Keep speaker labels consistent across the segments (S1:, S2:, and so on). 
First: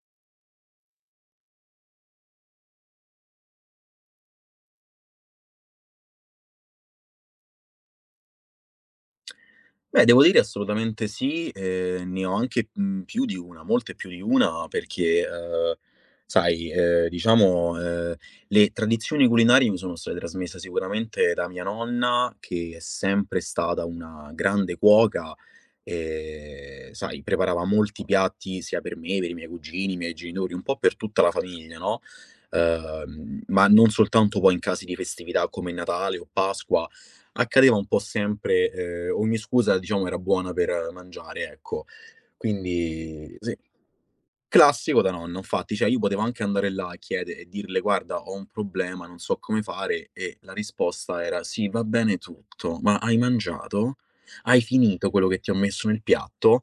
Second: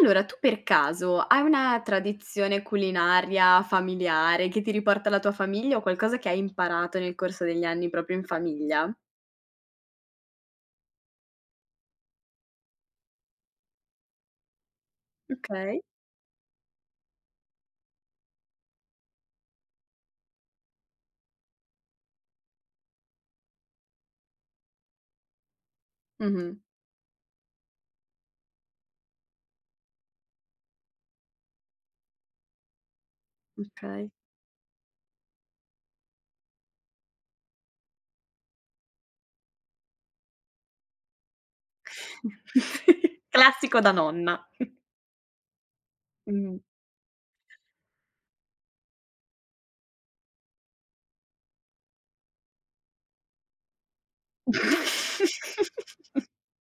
S1: Allora, tu per caso hai una tradizione culinaria familiare che ti riporta alla tua famiglia o qualcosa che hai imparato nel corso degli anni proprio in famiglia?
S2: Beh, devo dire assolutamente sì, ne ho anche, più di una, molte più di una perché,
S1: Okay.
S2: sai, ehm, diciamo, ehm, le tradizioni culinarie mi sono state trasmesse sicuramente da mia nonna, che è sempre stata una grande cuoca.
S1: Mh-mh.
S2: Sai, preparava molti piatti sia per me, per i miei cugini, i miei genitori, un po' per tutta la famiglia, no, ma non
S1: Okay.
S2: soltanto poi in casi di festività come Natale o Pasqua, accadeva un po' sempre, ogni scusa diciamo era buona per mangiare, ecco. Quindi sì.
S1: Classico da nonna.
S2: Classico da nonno, infatti, cioè io potevo anche
S1: Mh.
S2: andare là e chiede e dirle: "Guarda, ho un problema, non so come fare", e la risposta era: "Sì, va bene tutto, ma hai mangiato? Hai finito quello che ti ho messo nel piatto?"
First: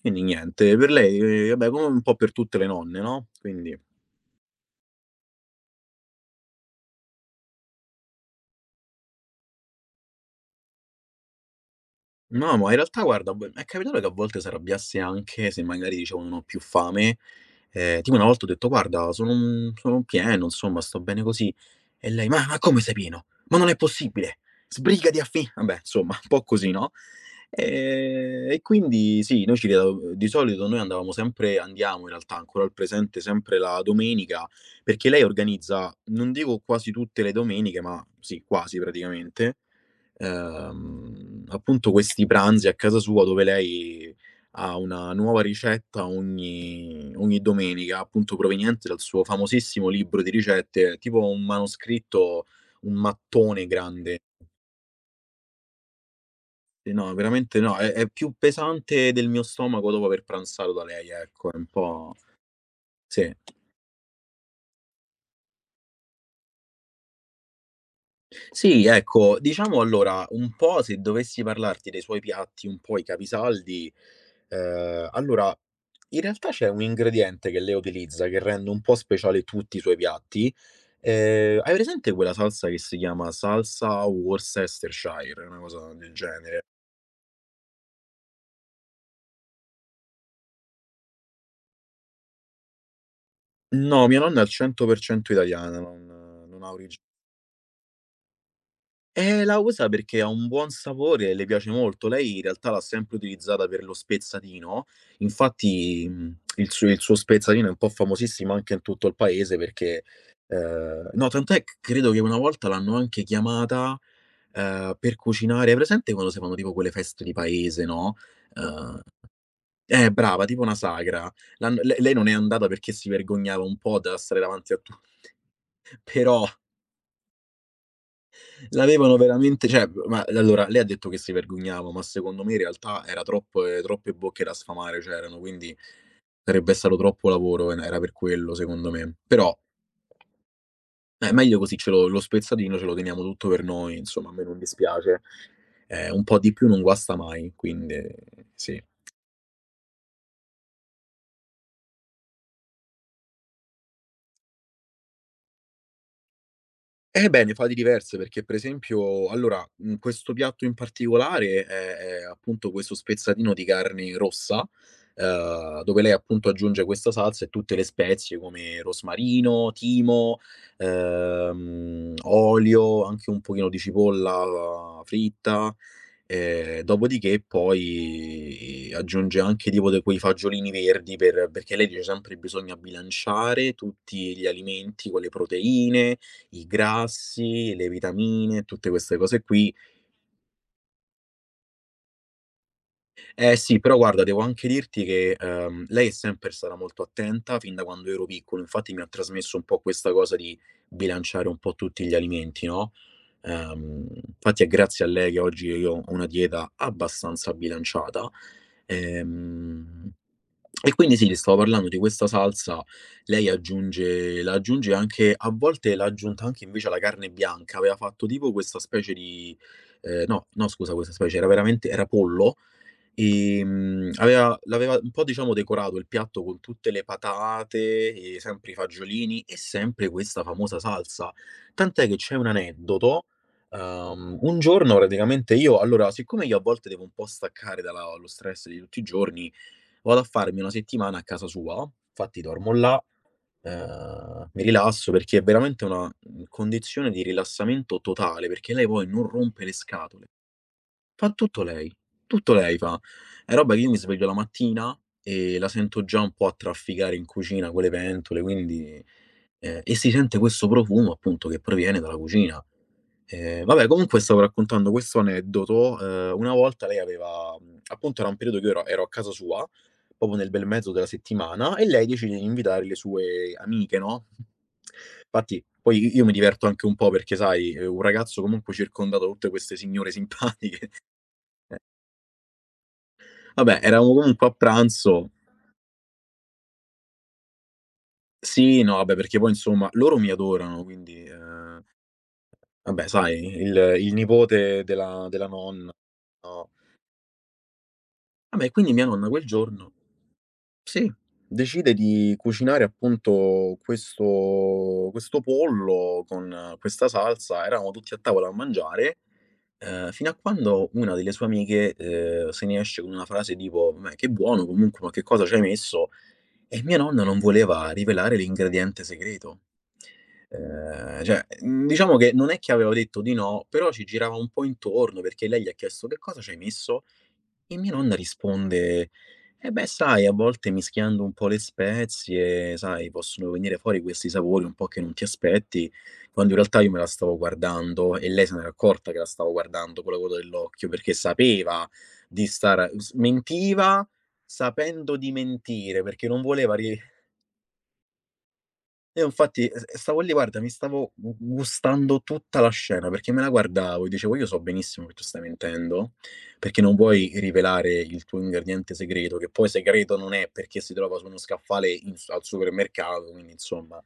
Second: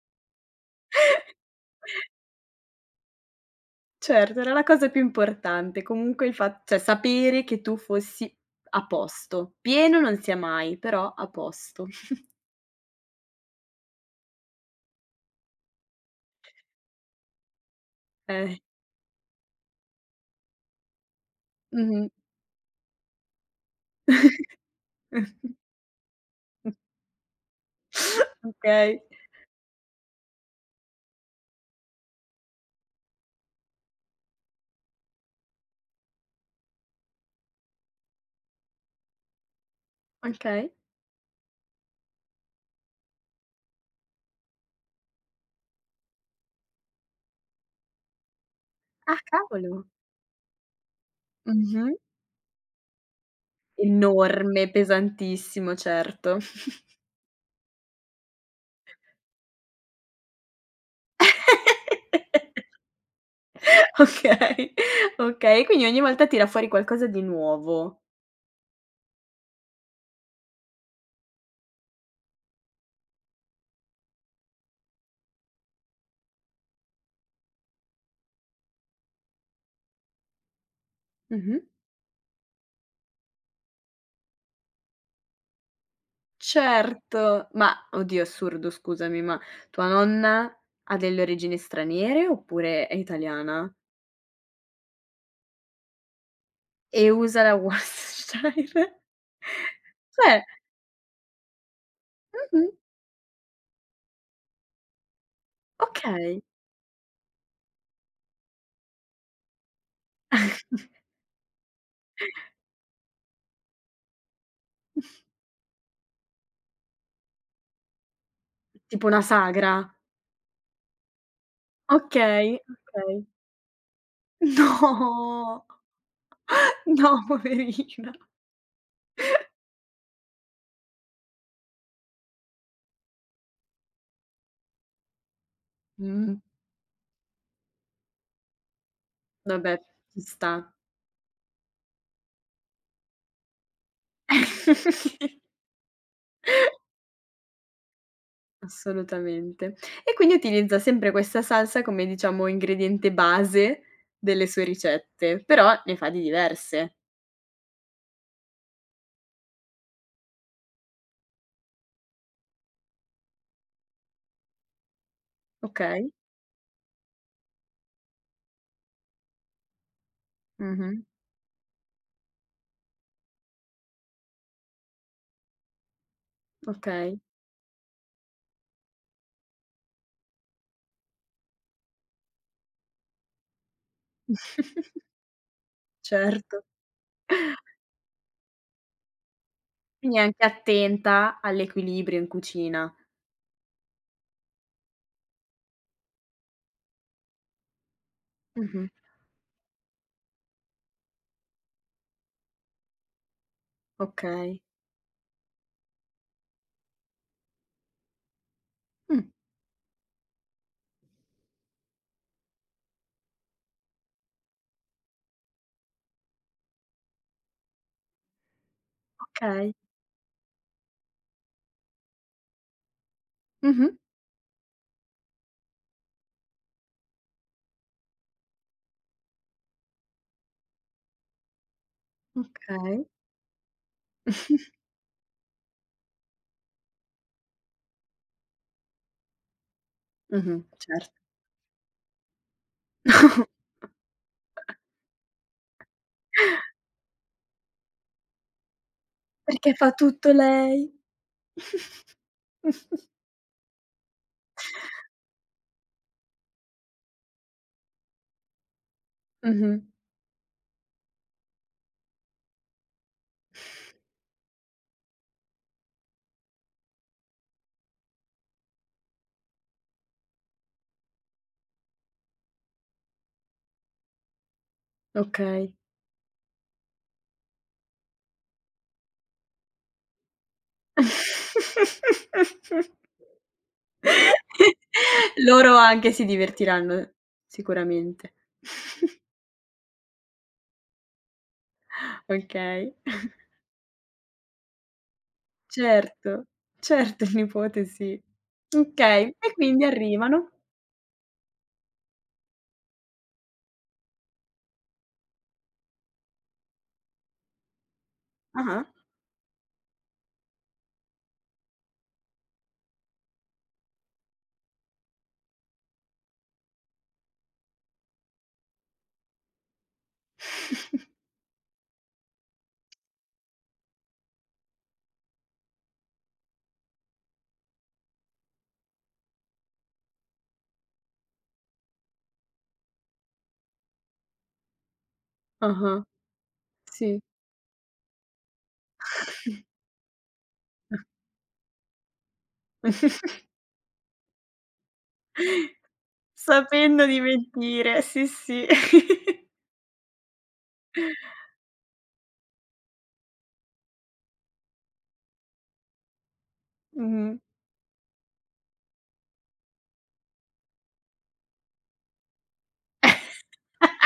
S2: Quindi niente, per lei, vabbè, come un po' per tutte le nonne, no. Quindi
S1: Certo, era la cosa più importante. Comunque il fa cioè sapere che tu fossi a posto. Pieno non sia mai, però a posto.
S2: no, ma in realtà guarda, b è capitato che a volte s'arrabbiasse anche se magari dicevo: "Non ho più fame", tipo una volta ho
S1: Eh.
S2: detto: "Guarda, sono, sono pieno, insomma, sto bene così".
S1: Mh-mh.
S2: E lei: Ma come sei pieno? Ma non è possibile, sbrigati a fin..." Vabbè, insomma, un po' così, no? E
S1: Okay.
S2: quindi sì, noi ci ritroviamo, di solito noi andavamo sempre, andiamo in realtà ancora al presente, sempre la domenica, perché lei organizza, non dico quasi tutte le domeniche, ma sì, quasi praticamente,
S1: Okay.
S2: appunto, questi pranzi a casa sua, dove lei ha una nuova ricetta ogni domenica, appunto proveniente dal
S1: Ah,
S2: suo
S1: cavolo!
S2: famosissimo libro di ricette, tipo un
S1: Mh-mh.
S2: manoscritto, un mattone grande.
S1: Enorme, pesantissimo, certo.
S2: Sì, no, veramente no, è più pesante del mio stomaco dopo aver pranzato da lei, ecco, è un po' sì.
S1: Okay, okay, quindi ogni volta tira fuori qualcosa di nuovo.
S2: Sì, ecco, diciamo allora, un po' se dovessi parlarti dei suoi piatti, un po' i capisaldi, ehm, allora In realtà c'è un ingrediente che lei utilizza, che rende un po' speciale tutti i suoi piatti.
S1: Mh-mh.
S2: Hai presente quella salsa che si chiama salsa Worcestershire, una cosa del genere?
S1: Certo, ma oddio, assurdo, scusami, ma tua nonna ha delle origini straniere oppure è italiana?
S2: No, mia nonna è al 100% italiana, non ha origi
S1: E usa la Worcestershire?
S2: la usa perché ha
S1: Cioè
S2: un buon sapore, e le piace molto. Lei in realtà
S1: mh-mh,
S2: l'ha sempre utilizzata per lo spezzatino, infatti,
S1: okay.
S2: il suo spezzatino è un po' famosissimo anche in tutto il paese perché no, tant'è, c credo che una volta l'hanno anche chiamata, per cucinare, hai presente quando si fanno tipo quelle feste di paese, no, ehm.
S1: Tipo una sagra.
S2: Brava, tipo una sagra. L'hanno le Lei non è
S1: Okay,
S2: andata perché si
S1: okay.
S2: vergognava un po' da stare davanti a tu
S1: No,
S2: però
S1: no poverina.
S2: l'avevano veramente, cioè, ma allora, lei ha detto che si vergognava, ma secondo me in realtà era troppo troppe bocche da sfamare c'erano, quindi
S1: Mh,
S2: sarebbe stato troppo lavoro, e era per quello, secondo me. Però,
S1: vabbè ci sta.
S2: meglio così, ce lo spezzatino ce lo teniamo tutto per noi, insomma, a me non
S1: Eh
S2: dispiace.
S1: sì.
S2: Un po' di più non guasta mai, quindi sì.
S1: Assolutamente. E quindi utilizza sempre questa salsa come diciamo ingrediente base delle sue ricette, però ne fa di diverse,
S2: Eh beh, ne fa di diverse, perché per esempio allora, questo piatto in particolare è appunto questo spezzatino di carne rossa, dove
S1: okay?
S2: lei appunto aggiunge questa salsa e tutte le spezie come rosmarino, timo,
S1: Mh-mh,
S2: olio, anche un pochino di cipolla fritta.
S1: okay.
S2: Dopodiché poi aggiunge anche tipo de quei fagiolini verdi perché lei dice sempre: "Bisogna bilanciare tutti gli alimenti con le proteine,
S1: Certo.
S2: i grassi, le vitamine", tutte queste cose qui.
S1: Quindi è anche attenta all'equilibrio in cucina.
S2: Eh sì, però guarda, devo anche dirti che, lei è sempre stata molto attenta fin da quando ero piccolo,
S1: Mh-mh,
S2: infatti mi ha trasmesso un po' questa cosa di bilanciare un po' tutti gli alimenti, no, ehm,
S1: okay.
S2: Infatti è grazie a lei che oggi io ho una dieta abbastanza bilanciata.
S1: Mh,
S2: Ehm, e quindi sì, ti stavo parlando di questa salsa, lei aggiunge anche, a volte l'ha aggiunta anche invece alla carne bianca, aveva fatto tipo questa specie di
S1: okay.
S2: no, no, scusa, questa specie, era veramente era pollo.
S1: Mh-mh,
S2: Aveva un po' diciamo decorato il piatto con tutte le patate e sempre i fagiolini e sempre questa famosa salsa. Tant'è che c'è un
S1: okay.
S2: aneddoto, un giorno praticamente io, allora, siccome io a volte devo un po' staccare dalla lo stress di tutti i giorni, vado a farmi
S1: Mh-mh,
S2: una
S1: certo.
S2: settimana a casa sua, infatti dormo là, mi rilasso perché è veramente una, condizione di rilassamento totale, perché lei poi non rompe le
S1: Perché fa
S2: scatole.
S1: tutto lei.
S2: Fa tutto lei fa. È roba che io mi sveglio la mattina e la sento già un po' a trafficare in cucina con le pentole, quindi,
S1: Mh-mh.
S2: e si sente questo profumo appunto che proviene dalla cucina. Vabbè, comunque stavo raccontando questo aneddoto. Una volta lei aveva, appunto era un periodo che io ero a casa sua, proprio nel bel mezzo della settimana, e lei decide di invitare le sue amiche, no. Infatti
S1: Okay.
S2: poi i io mi diverto anche un po' perché sai, un ragazzo comunque circondato da tutte queste signore simpatiche. Vabbè, eravamo comunque a pranzo,
S1: Loro anche si divertiranno sicuramente.
S2: sì, no, vabbè, perché poi insomma loro mi adorano, quindi,
S1: Okay.
S2: vabbè, sai, il nipote della nonna,
S1: Certo,
S2: no,
S1: certo il nipote sì.
S2: vabbè, quindi mia nonna
S1: Okay,
S2: quel
S1: e quindi
S2: giorno,
S1: arrivano
S2: sì, decide di cucinare appunto questo pollo con, questa salsa, eravamo tutti a tavola a
S1: ah-ah.
S2: mangiare. Fino a quando una delle sue amiche, se ne esce con una frase tipo: "Meh, che buono comunque, ma che cosa c'hai messo?" E mia nonna non voleva rivelare l'ingrediente segreto. Cioè, diciamo che non è che aveva detto di no, però ci girava un po' intorno, perché lei gli ha chiesto: "Che cosa c'hai messo?" E mia nonna risponde: "Eh beh, sai, a volte mischiando un po' le spezie, sai, possono venire fuori questi sapori un po' che non ti aspetti",
S1: Ah-ah,
S2: quando in realtà io me la
S1: sì.
S2: stavo guardando, e lei se n'era accorta che la stavo guardando con la coda dell'occhio, perché sapeva di star s mentiva sapendo di mentire, perché non voleva ri
S1: Sapendo di mentire, sì, sì.
S2: io infatti s stavo lì, guarda, mi stavo gu gustando tutta la scena, perché me la guardavo e dicevo: "Io so benissimo che tu stai mentendo, perché non
S1: Mh-mh.
S2: vuoi rivelare il tuo ingrediente segreto", che poi segreto non è, perché si trova su uno scaffale in s al supermercato, quindi insomma.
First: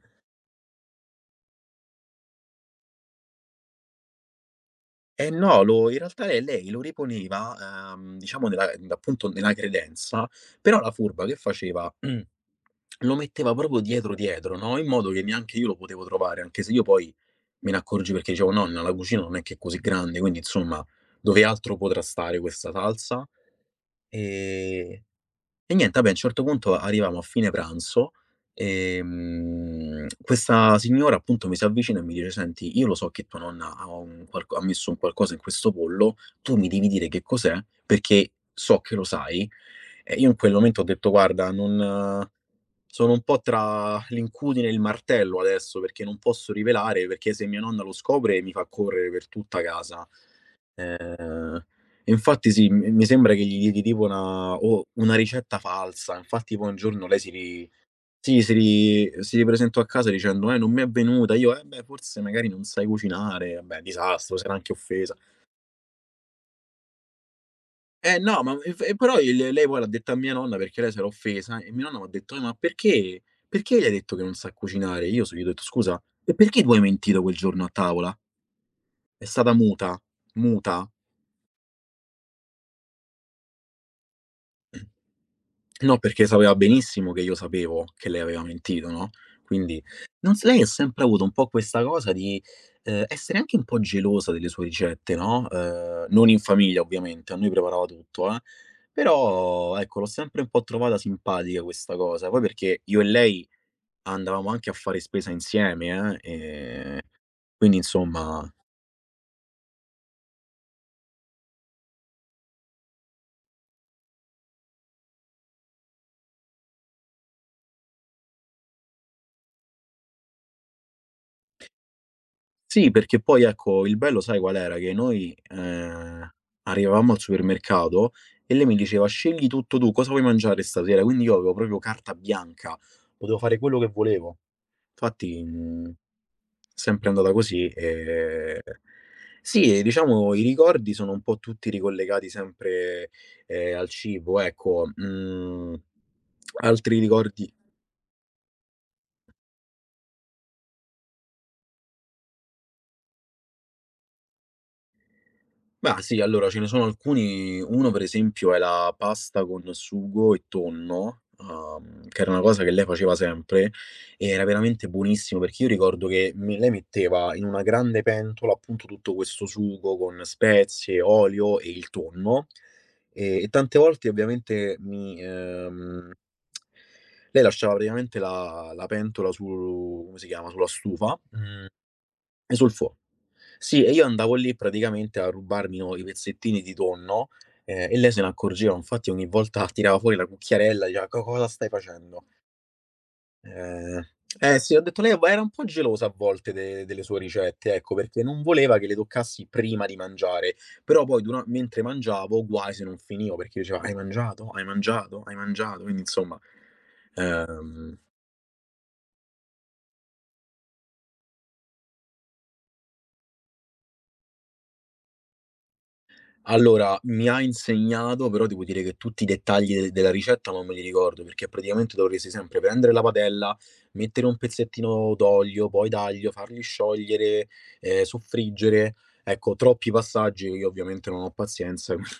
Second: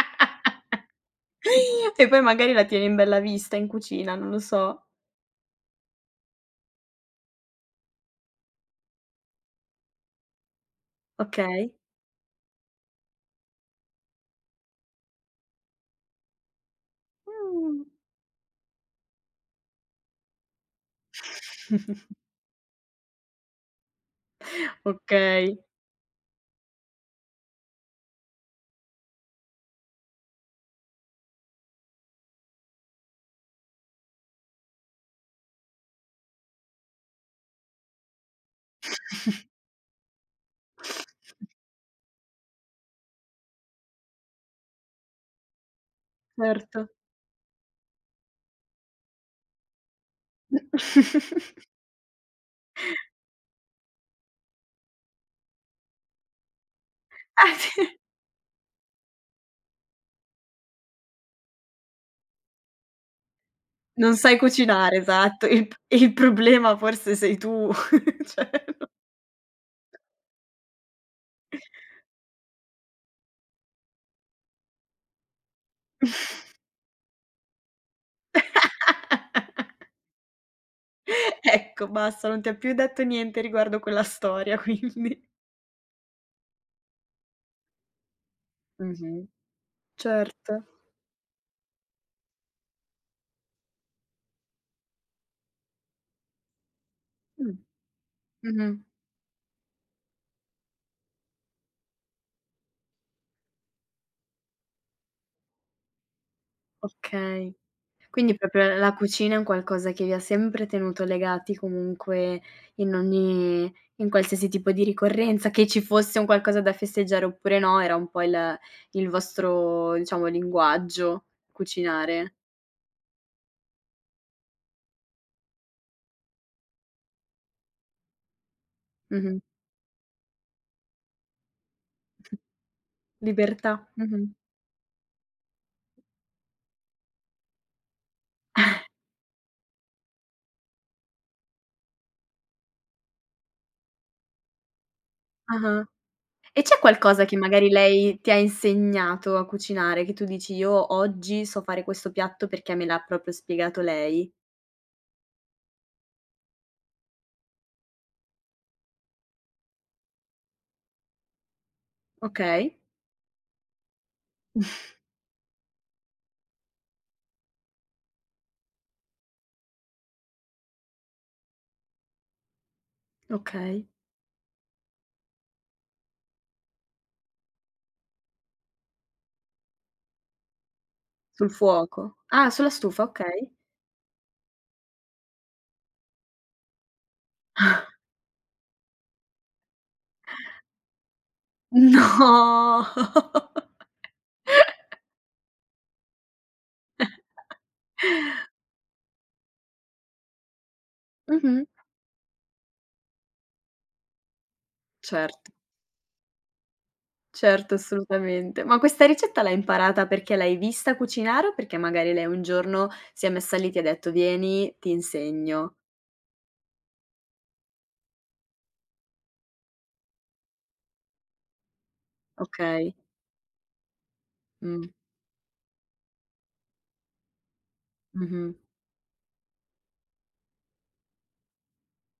S1: E poi magari la tieni in bella vista in cucina, non lo so.
S2: Eh no, lo in realtà lei lo riponeva, diciamo nella n appunto nella credenza, però la furba che
S1: Okay.
S2: faceva, lo metteva proprio dietro, no, in modo che neanche io lo potevo trovare, anche se io poi me ne
S1: Mh.
S2: accorgi perché dicevo: "Nonna, la cucina non è che è così grande, quindi insomma, dove altro potrà stare questa salsa?" Ehm,
S1: Okay,
S2: e niente, vabbè, a un certo punto arrivamo a fine pranzo, questa signora appunto mi si avvicina e mi dice: "Senti, io lo so che tua nonna ha un qualco ha messo un qualcosa in questo pollo, tu mi devi dire che cos'è, perché so che lo sai." E io in quel momento ho detto: "Guarda, non sono un po' tra l'incudine e il martello adesso, perché non posso
S1: certo.
S2: rivelare, perché se mia nonna lo scopre mi fa correre per tutta casa. Ehm, e infatti sì, mi sembra che gli diedi tipo una ricetta falsa. Infatti poi un giorno lei si
S1: Ah
S2: ri
S1: sì.
S2: sì, si ripresentò a casa dicendo: non mi è venuta". Io: "Eh beh, forse magari non sai cucinare". Vabbè,
S1: Non
S2: disastro,
S1: sai
S2: s'era anche
S1: cucinare,
S2: offesa.
S1: esatto. Il problema forse sei tu,
S2: Eh no,
S1: cioè
S2: ma e f e però il lei poi l'ha detto a mia nonna perché lei s'era offesa, e mia nonna m'ha detto: ma perché gli hai detto che non sa cucinare?" Io s gli ho detto: "Scusa, e perché tu hai mentito quel giorno a tavola? È stata muta, muta?"
S1: ecco basta, non ti ha più detto niente riguardo quella storia quindi.
S2: No, perché sapeva benissimo che io sapevo che lei aveva mentito, no,
S1: Mh-mh.
S2: quindi non s
S1: Certo.
S2: lei ha sempre avuto un po' questa cosa di, essere anche un po' gelosa delle sue ricette, no, non in famiglia ovviamente, a noi
S1: Mh.
S2: preparava tutto,
S1: Mh-mh.
S2: però ecco, l'ho sempre un po' trovata simpatica questa cosa. Poi perché io e lei andavamo anche a fare spesa insieme,
S1: Okay.
S2: quindi
S1: Quindi
S2: insomma
S1: proprio la cucina è un qualcosa che vi ha sempre tenuto legati comunque in ogni in qualsiasi tipo di ricorrenza, che ci fosse un qualcosa da festeggiare oppure no, era un po' il vostro, diciamo, linguaggio cucinare.
S2: sì, perché poi ecco, il bello sai qual era? Che noi, arrivavamo al supermercato e lei mi diceva:
S1: Mh-mh.
S2: "Scegli tutto tu, cosa vuoi mangiare stasera?" Quindi io avevo proprio carta bianca, potevo fare
S1: Libertà.
S2: quello che
S1: Mh-mh.
S2: volevo. Infatti, sempre andata così, sì, e diciamo i ricordi sono un po' tutti ricollegati sempre, al cibo, ecco. Mhmm,
S1: Ah-ah. E c'è
S2: altri
S1: qualcosa che
S2: ricordi
S1: magari lei ti ha insegnato a cucinare, che tu dici: "Io oggi so fare questo piatto perché me l'ha proprio spiegato lei"?
S2: Mah, sì, allora ce ne sono alcuni, uno per esempio è la pasta con sugo e tonno, che era una cosa che
S1: Okay.
S2: lei faceva sempre, e era veramente buonissimo perché io ricordo che me lei metteva in una grande pentola, appunto, tutto questo sugo con spezie, olio e il tonno, e tante
S1: Okay.
S2: volte ovviamente mi, lei lasciava praticamente la pentola su, come si chiama, sulla stufa,
S1: Sul fuoco. Ah,
S2: e
S1: sulla
S2: sul fuo
S1: stufa, okay.
S2: sì, e io andavo lì praticamente a rubarmi o i pezzettini di tonno, e lei se ne accorgeva, infatti ogni volta tirava fuori la cucchiarella, diceva: "Co cosa stai facendo?"
S1: No.
S2: Ehm, eh sì, ho detto lei va era un po' gelosa a volte de delle sue ricette, ecco, perché non voleva che le toccassi prima di mangiare, però poi dura
S1: Mh-mh.
S2: mentre mangiavo guai se non finivo, perché diceva: "Hai mangiato? Hai mangiato? Hai
S1: Certo,
S2: mangiato?" Quindi insomma,
S1: certo,
S2: ehm
S1: assolutamente. Ma questa ricetta l'hai imparata perché l'hai vista cucinare o perché magari lei un giorno si è messa lì, ti ha detto: "Vieni, ti insegno."
S2: Allora, mi ha insegnato, però devo dire che tutti i dettagli de della ricetta non me li ricordo, perché praticamente dovresti sempre prendere
S1: Okay.
S2: la padella, mettere un
S1: Mh.
S2: pezzettino d'olio, poi d'aglio, farli sciogliere,
S1: Mh-mh.
S2: soffriggere. Ecco, troppi passaggi che io ovviamente non ho pazienza, quindi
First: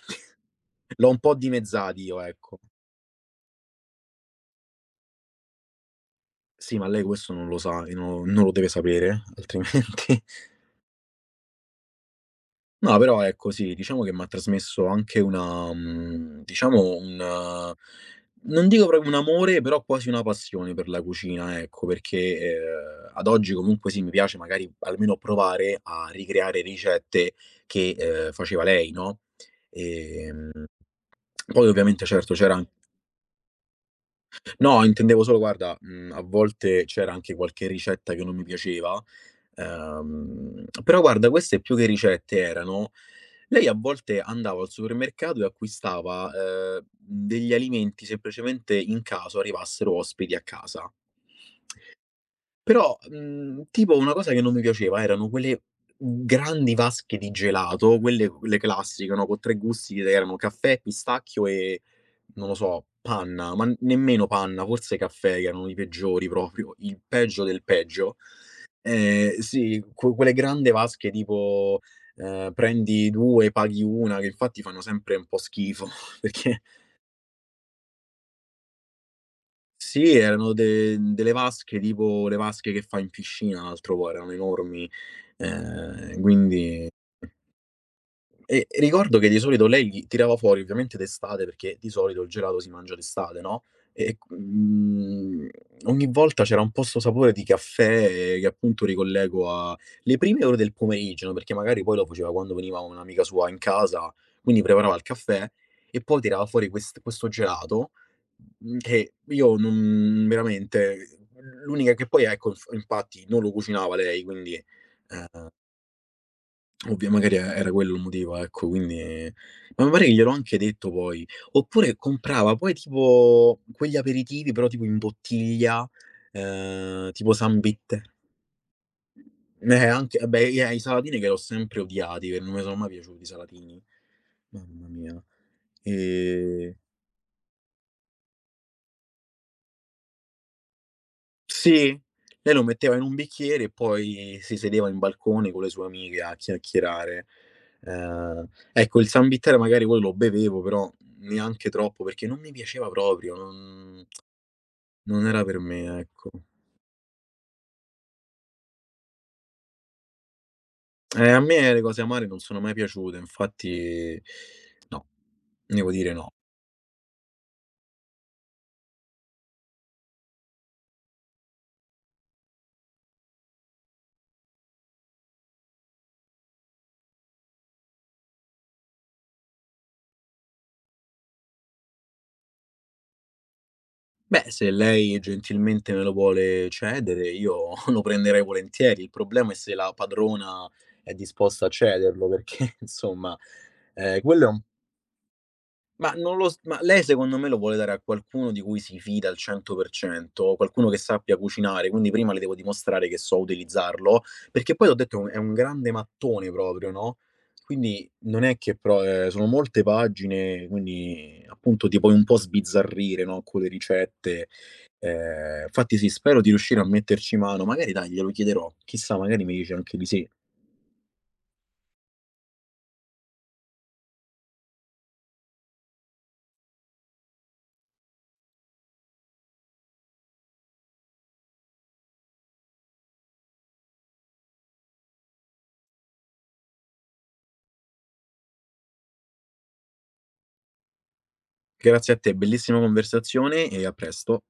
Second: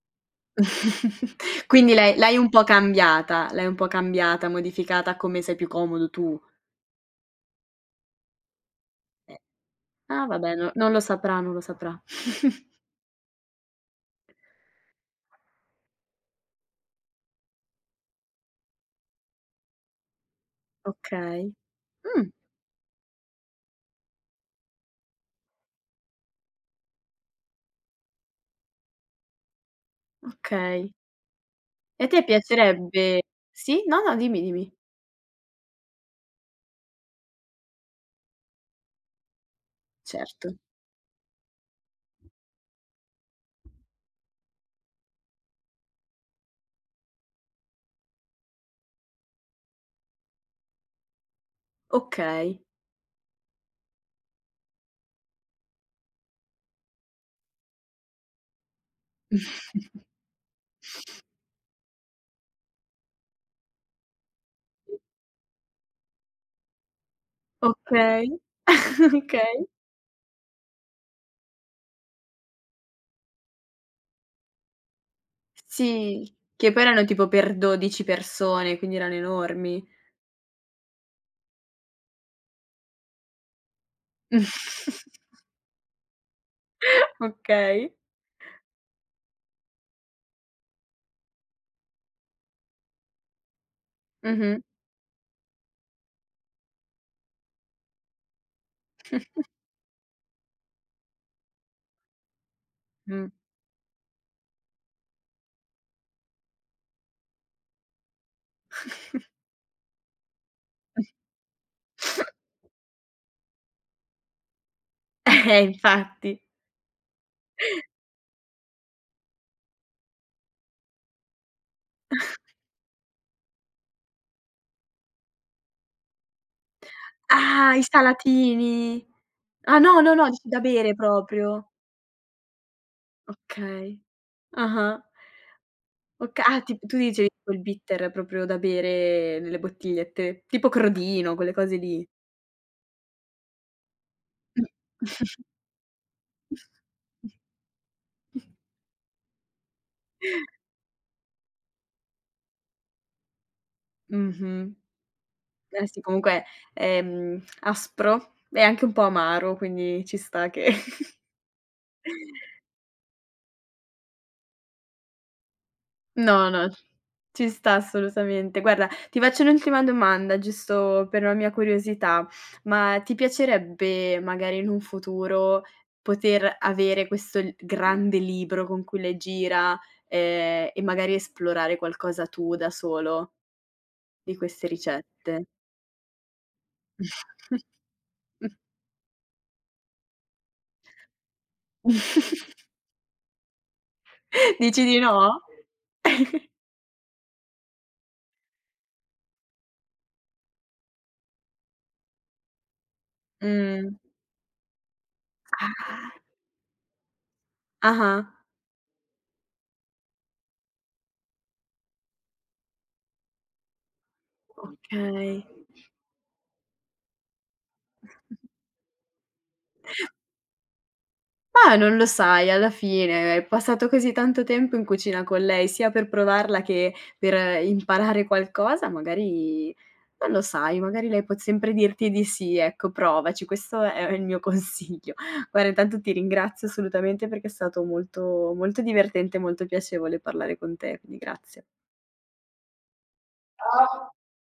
S2: l'ho un po'
S1: Quindi
S2: dimezzati
S1: l'hai
S2: io,
S1: l'hai un
S2: ecco.
S1: po' cambiata, l'hai un po' cambiata, modificata a come sei più comodo tu.
S2: Sì, ma lei questo non lo sa e no, non lo deve sapere,
S1: Eh.
S2: altrimenti...
S1: Ah vabbè, no non lo saprà, non lo saprà.
S2: No, però ecco sì, diciamo che m'ha trasmesso anche una, diciamo un, non dico proprio un amore, però quasi una passione per la
S1: Okay.
S2: cucina, ecco,
S1: Mh,
S2: perché, ad oggi comunque sì, mi piace magari almeno provare a ricreare ricette che, faceva lei, no, ehm,
S1: okay.
S2: poi
S1: E
S2: ovviamente
S1: a te
S2: certo c'era an
S1: piacerebbe sì? No, no, dimmi, dimmi.
S2: no, intendevo solo guarda, a volte c'era anche qualche ricetta che non mi piaceva.
S1: Certo.
S2: Però guarda, queste più che ricette erano, lei a volte andava al supermercato e acquistava, degli alimenti semplicemente in caso arrivassero ospiti a casa.
S1: Okay.
S2: Però, tipo una cosa che non mi piaceva erano quelle grandi vasche di gelato, quelle classiche, no, con 3 gusti che erano caffè, pistacchio e non lo so, panna, ma nemmeno panna, forse caffè, che erano i peggiori proprio, il peggio del peggio.
S1: Okay, okay.
S2: Sì, quelle grande vasche tipo, prendi 2, paghi 1, che infatti fanno sempre un po' schifo
S1: Sì,
S2: perché...
S1: che poi erano tipo per 12 persone, quindi erano enormi.
S2: Sì, erano de delle vasche tipo le vasche che fai in piscina, altro poi, erano enormi. Ehm, quindi
S1: Okay.
S2: e ricordo che di solito lei li tirava fuori ovviamente d'estate, perché di solito il gelato si mangia d'estate, no, e,
S1: Mh-mh,
S2: ogni volta c'era un po' 'sto sapore di caffè che appunto ricollego a le prime ore del pomeriggio, no, perché magari poi lo faceva quando veniva un'amica
S1: mh.
S2: sua in casa, quindi preparava il caffè e poi tirava fuori questo gelato, che io non veramente... l'unica che poi ecco, infatti non lo cucinava lei, quindi, ehm
S1: Infatti.
S2: ovvia magari era quello il motivo, ecco, quindi ma mi pare che gliel'ho anche detto poi. Oppure comprava poi tipo quegli aperitivi, però tipo in bottiglia, tipo
S1: Ah, i
S2: Sunbit.
S1: salatini. Ah, no, no,
S2: Anche
S1: no,
S2: beh,
S1: dici da
S2: i
S1: bere
S2: Salatini che l'ho
S1: proprio.
S2: sempre odiati, che non mi sono mai piaciuti i Salatini.
S1: Okay.
S2: Mamma
S1: Ah-ah.
S2: mia.
S1: Oka ah,
S2: Ehm
S1: ti tu dicevi tipo il bitter proprio da bere nelle bottigliette, tipo Crodino, quelle cose
S2: Sì,
S1: lì.
S2: lei lo metteva in un bicchiere e poi si sedeva in balcone con le sue amiche a chiacchierare.
S1: Mh.
S2: Ecco, il San Bitter magari poi lo bevevo, però neanche troppo, perché non mi piaceva proprio, non
S1: Mh-mh.
S2: non era per
S1: Eh
S2: me,
S1: sì,
S2: ecco.
S1: comunque, aspro e anche un po' amaro, quindi ci sta che
S2: A me le cose amare non sono mai piaciute, infatti no, devo dire no.
S1: No, no, ci sta assolutamente. Guarda, ti faccio un'ultima domanda, giusto per una mia curiosità, ma ti piacerebbe magari in un futuro poter avere questo l grande libro con cui le gira, e magari esplorare qualcosa tu da solo di
S2: Beh,
S1: queste
S2: se lei
S1: ricette?
S2: gentilmente me lo vuole cedere, io lo prenderei volentieri. Il problema è se la padrona è disposta a cederlo, perché insomma, quello è un...
S1: Dici di no?
S2: ma non lo s ma lei secondo me lo vuole dare a qualcuno di cui si fida al 100%, qualcuno che sappia cucinare, quindi prima le devo dimostrare che so
S1: Mh.
S2: utilizzarlo, perché poi t'ho detto è un grande
S1: Ah.
S2: mattone proprio, no, quindi
S1: Ah-ah,
S2: non è che pro sono molte pagine, quindi appunto ti puoi un po' sbizzarrire, no, con le ricette.
S1: okay.
S2: Infatti sì, spero di riuscire a metterci mano, magari dai glielo chiederò, chissà magari mi dice anche di sì.
S1: Ma non lo sai, alla fine hai passato così tanto tempo in cucina con lei, sia per provarla che per imparare qualcosa, magari non lo sai, magari lei può sempre dirti di sì, ecco provaci, questo è il mio consiglio. Guarda intanto ti ringrazio assolutamente perché è stato molto molto divertente e molto piacevole parlare con te, quindi grazie.
S2: Grazie a te, bellissima conversazione e a presto.